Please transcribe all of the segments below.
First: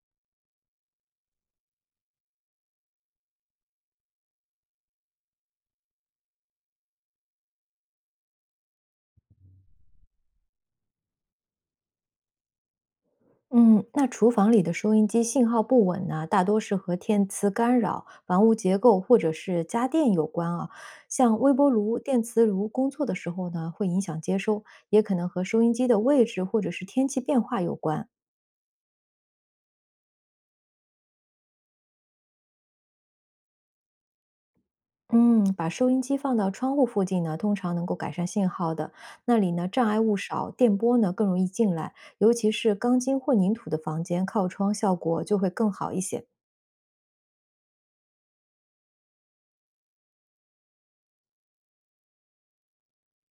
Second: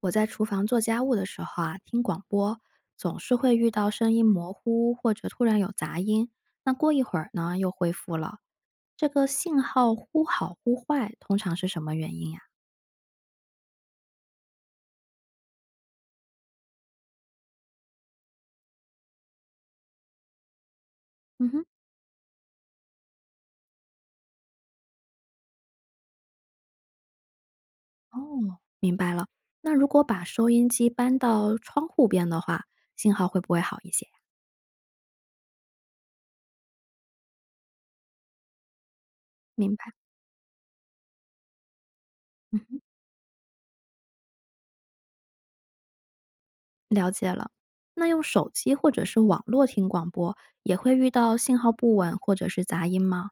我在厨房做家务的时候啊，听广播总是会遇到声音模糊或者突然有杂音，那过一会儿呢又恢复了。这个信号忽好忽坏，通常是什么原因呀、嗯，那厨房里的收音机信号不稳呢，大多是和电磁干扰、房屋结构或者是家电有关啊。像嗯微哼，波炉、电磁炉工作的时候呢，会影响接收，也可能和收音机的位置或者是天气变化有关。哦，明白了。那如果把收音机搬到窗户边的话，信号会不会好一些呀嗯，把收音机放到窗户附近呢，通常能够改善信号的。那里呢，明障白，碍物少，电波呢更容易进来，尤其嗯是哼，钢筋混凝土的房间，靠窗效果就会更好一些。了解了。那用手机或者是网络听广播，也会遇到信号不稳或者是杂音吗？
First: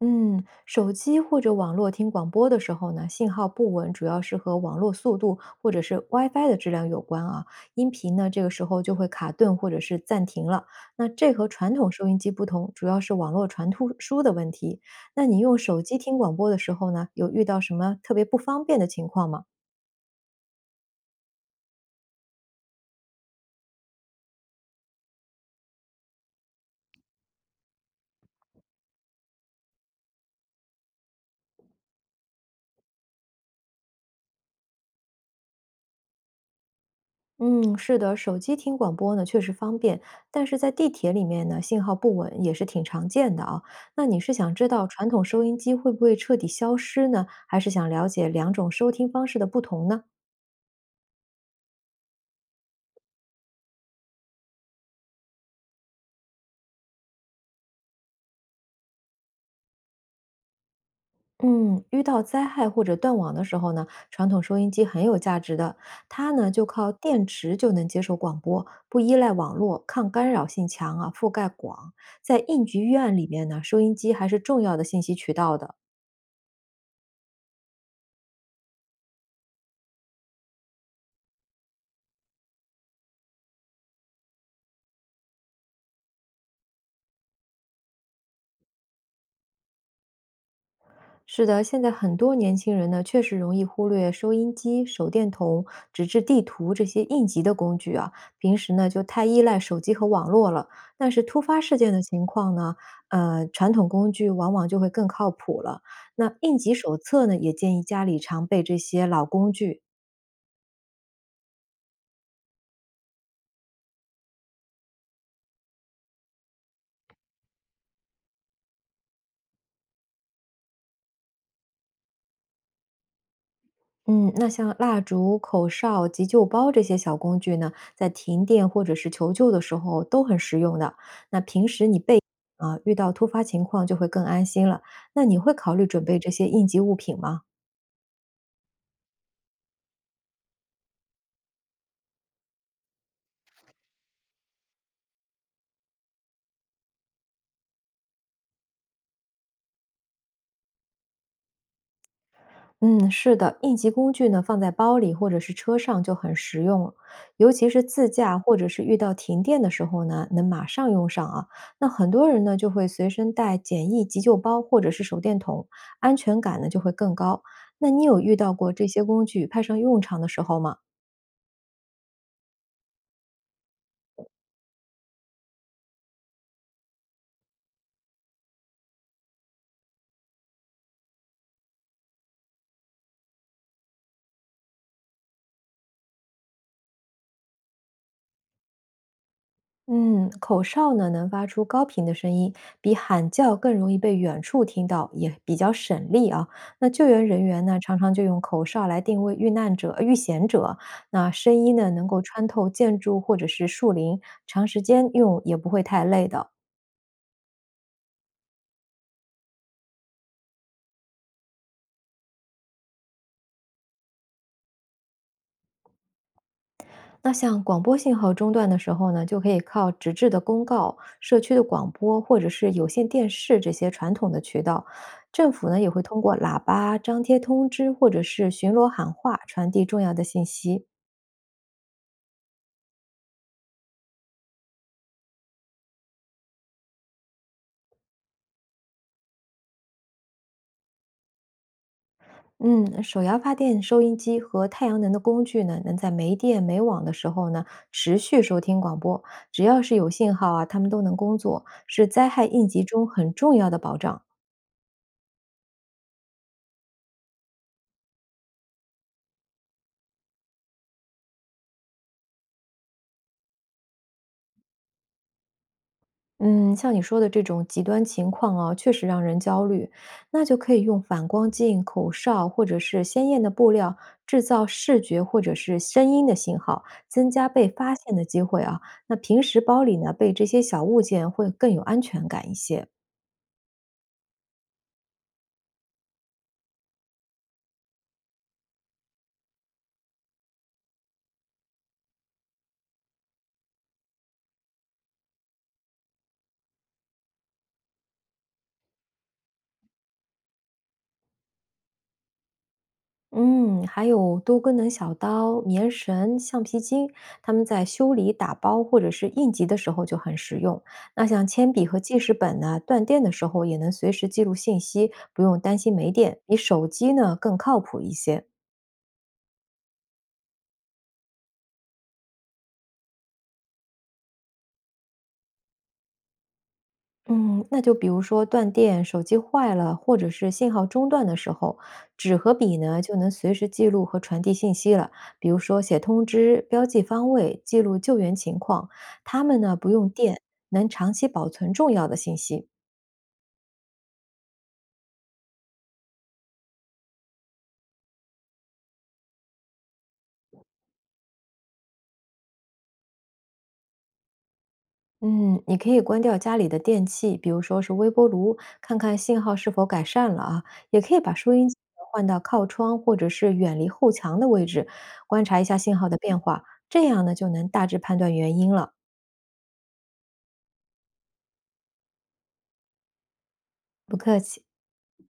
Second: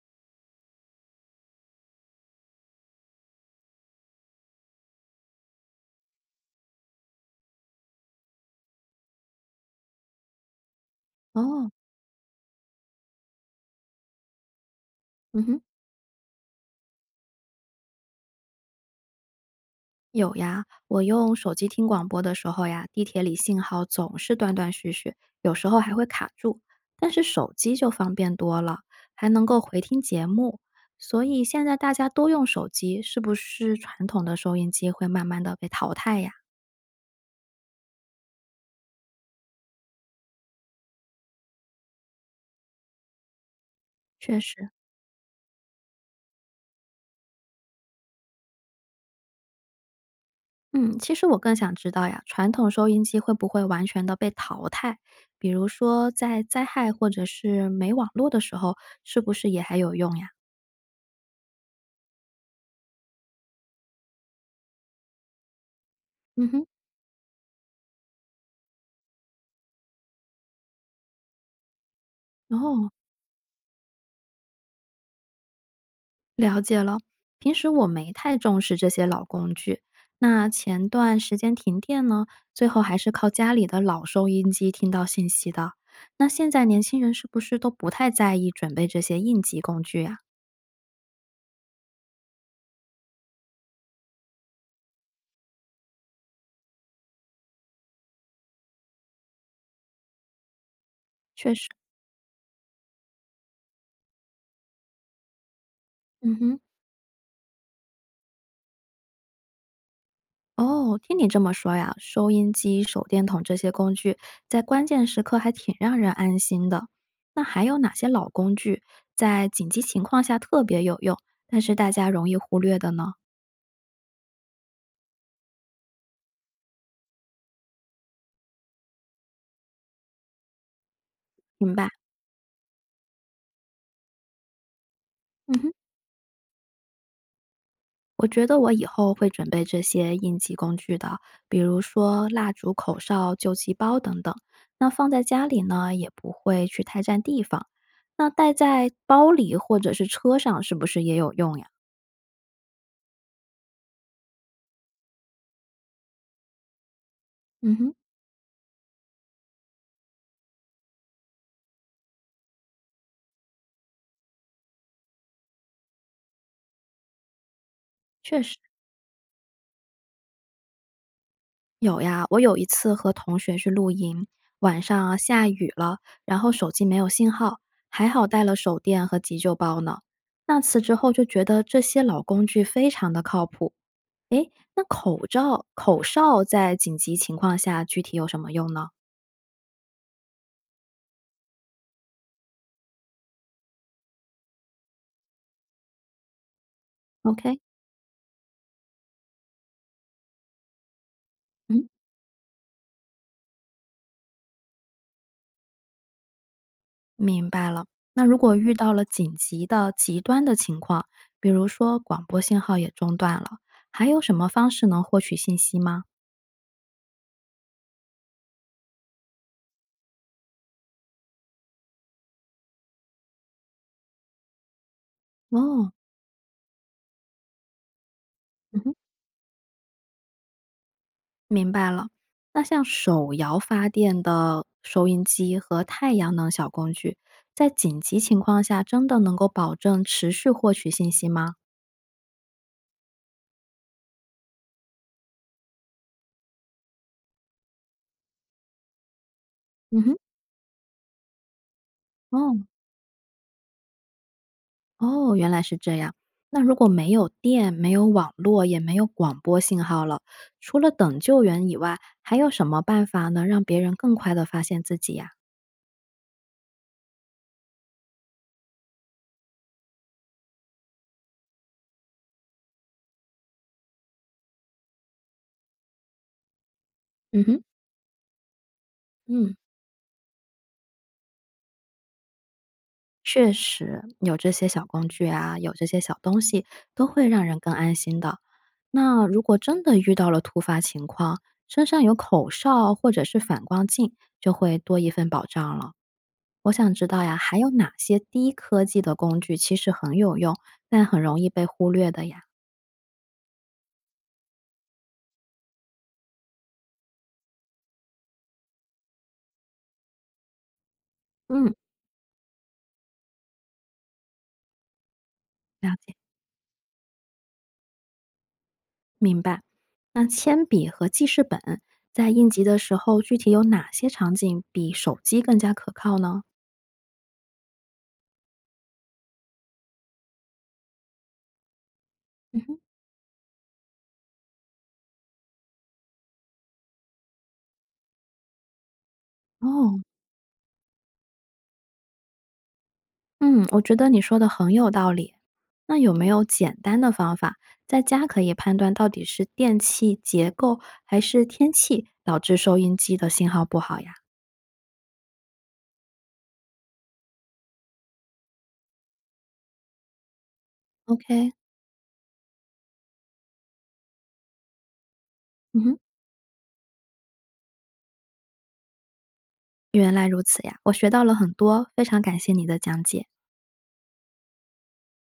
嗯，手机或者网络听广播的时候呢，信号不稳，主要是和网络速度或者是 WiFi 的质量有关啊。音频呢，这个时候就会卡顿或者是暂停了。那这和哦，传统收音机不同，主要是网络传突输的问题。那你嗯用哼。手机听广播的时候呢，有遇到什么特别不方便的情况吗？有呀，我用手机听广播的时候呀，地铁里信号总是断断续续，有时候还会卡住。但是手机就方便多了，还能够回听节目。所以现在大家都用手机，是不是传统的收音机会慢慢的被淘汰呀？嗯，是的，手机听广播呢确实方便，但是在地铁里面呢，信号不稳也是挺常见的啊。那你是确想知实，道传统收音机会不会彻底消失呢，还是想了解两种收听方式的不同呢？嗯，其实我更想知道呀，传统收音机会不会完全的被淘汰？比如说在灾害或者是没网络的时候，是不是也还有用呀？嗯，遇到灾害或者断网的时候呢，传统收音机很有价值的，它嗯呢就哼，靠电池就能接收广播，不依赖网络，抗干扰性强啊，覆盖广。在应急哦，预案里面呢，收音机还是重要的信息渠道的。了解了，平时我没太重视这些老工具。那前段时间停电呢，最后还是靠家里的老收音机听到信息的。那现在年轻人是不是都不太在意准备这些应急工具呀？是的，现在很多年轻人呢，确实容易忽略收音机、手电筒、纸质地图这些应急的工具啊。平时呢，就太依赖手机和网络了。但是突发事件的情况呢，传统工具往往就会更靠谱了。那嗯应哼，急手册呢，也建议家里常备这些老工具，哦，听你这么说呀，收音机、手电筒这些工具在关键时刻还挺让人安心的。那还有哪些老工具在紧急情况下特别有用，但是大家容易忽略的呢？嗯，那像蜡烛、口哨、急救包这些小工具呢，在停电或者是求救的时候都很实用的。那平明时白。你备啊，遇到突发情况就会更安心了。那你会嗯哼。考虑准备这些应急物品吗？我觉得我以后会准备这些应急工具的，比如说蜡烛、口哨、救急包等等。那放在家里呢，也不会去太占地方。那带在包里或者是车上，是不是也有用呀？嗯，是的，应急工具呢，放在包里或者是车上就很实用了，尤其嗯是哼，自驾或者是遇到停电的时候呢，能马上用上啊。那很多人呢就会随身带简易急救包或者是手电筒，安全感呢就会更高。那你有遇确到实，过这些工具派上用场的时候吗？有呀，我有一次和同学去露营，晚上啊下雨了，然后手机没有信号，还好带了手电和急救包呢。那次之后就觉得这些老工具非常的靠谱。诶，那口罩口哨在紧急情况下具体有什么用呢嗯，口哨呢能发出高频的声音，比喊叫更容易被远处听到，也比较省力啊。那救援人？OK，员呢，常常就用口哨来定位遇难者、遇险者。那声音嗯，呢，能够穿透建筑或者是树林，长时间用也不会太累的。明白了。那如果遇到了紧急的极端的情况，比如说广播信号也中断了，还有什么方式能获取信息吗？那像广播信号中断的时候呢，就可以靠纸质的公告、社区的广播或者是有线电视这些传统的渠道。政府呢哦，也会通过喇叭张贴通知或者是巡嗯逻哼，喊话传递重要的信息。明白了。那像手摇发电的收音机和太阳能小工具，在紧急情况下真的能够保证持续获取信息吗？嗯，手摇发电收音机和太阳能的工具呢，能在没电没网的时候呢，持续收听广播。只要是嗯有哼。信号啊，它们都能工作，是灾害哦，应急中很重要的保障。哦，原来是这样。那如果没有电、没有网络、也没有广播信号了，除了等救援以外，还有什么办法能让别人更快的发现自己呀？嗯，像你说的这种极端情况啊，确实让人焦虑。那就可以用反光镜、口哨或者是鲜艳的布料，制造视觉或者是声音的信号，增嗯加哼，被发现的机会啊。那平嗯。时包里呢，备这些小物件会更有安全感一些。确实，有这些小工具啊，有这些小东西，都会让人更安心的。那如果真的遇到了突发情况，身上有口哨或者是反光镜，就会多一份保障了。我想知道呀，还有哪些低科技的工具其实很有用，但很容易被忽略的呀？嗯，还有多功能小刀、棉绳、橡皮筋，它们在修理、打包或者是应急的时候就很实用。那像铅嗯，笔和记事本呢，断电的时候也能随时记录信息，不用担了心没解，电，比手机呢更靠谱一些。明白。那铅笔和记事本在应急的时候，具体有哪些场景比手机更加可靠呢？嗯，那就比如说断电、手机坏了，或者是信号中断的时候，纸和嗯笔哼，呢就能随时记录和传递信息了。比如说写通知、标记方位、记录救援情况，它们呢不哦，用电，能长期保存重要的信息。嗯，我觉得你说的很有道理。那有没有简单的方法，在家可以判断到底是电器结构还是天气导致收音机的信号不好呀嗯，你可以关掉家里的电器，比如说是微波炉，看看信号是否改善了啊。也可以把？OK，收音机换到靠窗或者是远离后墙的位置，观察一下嗯信哼。号的变化，这样呢就能大致判断原因了。原来如此呀，我学到了很多，非常感谢你的讲解。不客气。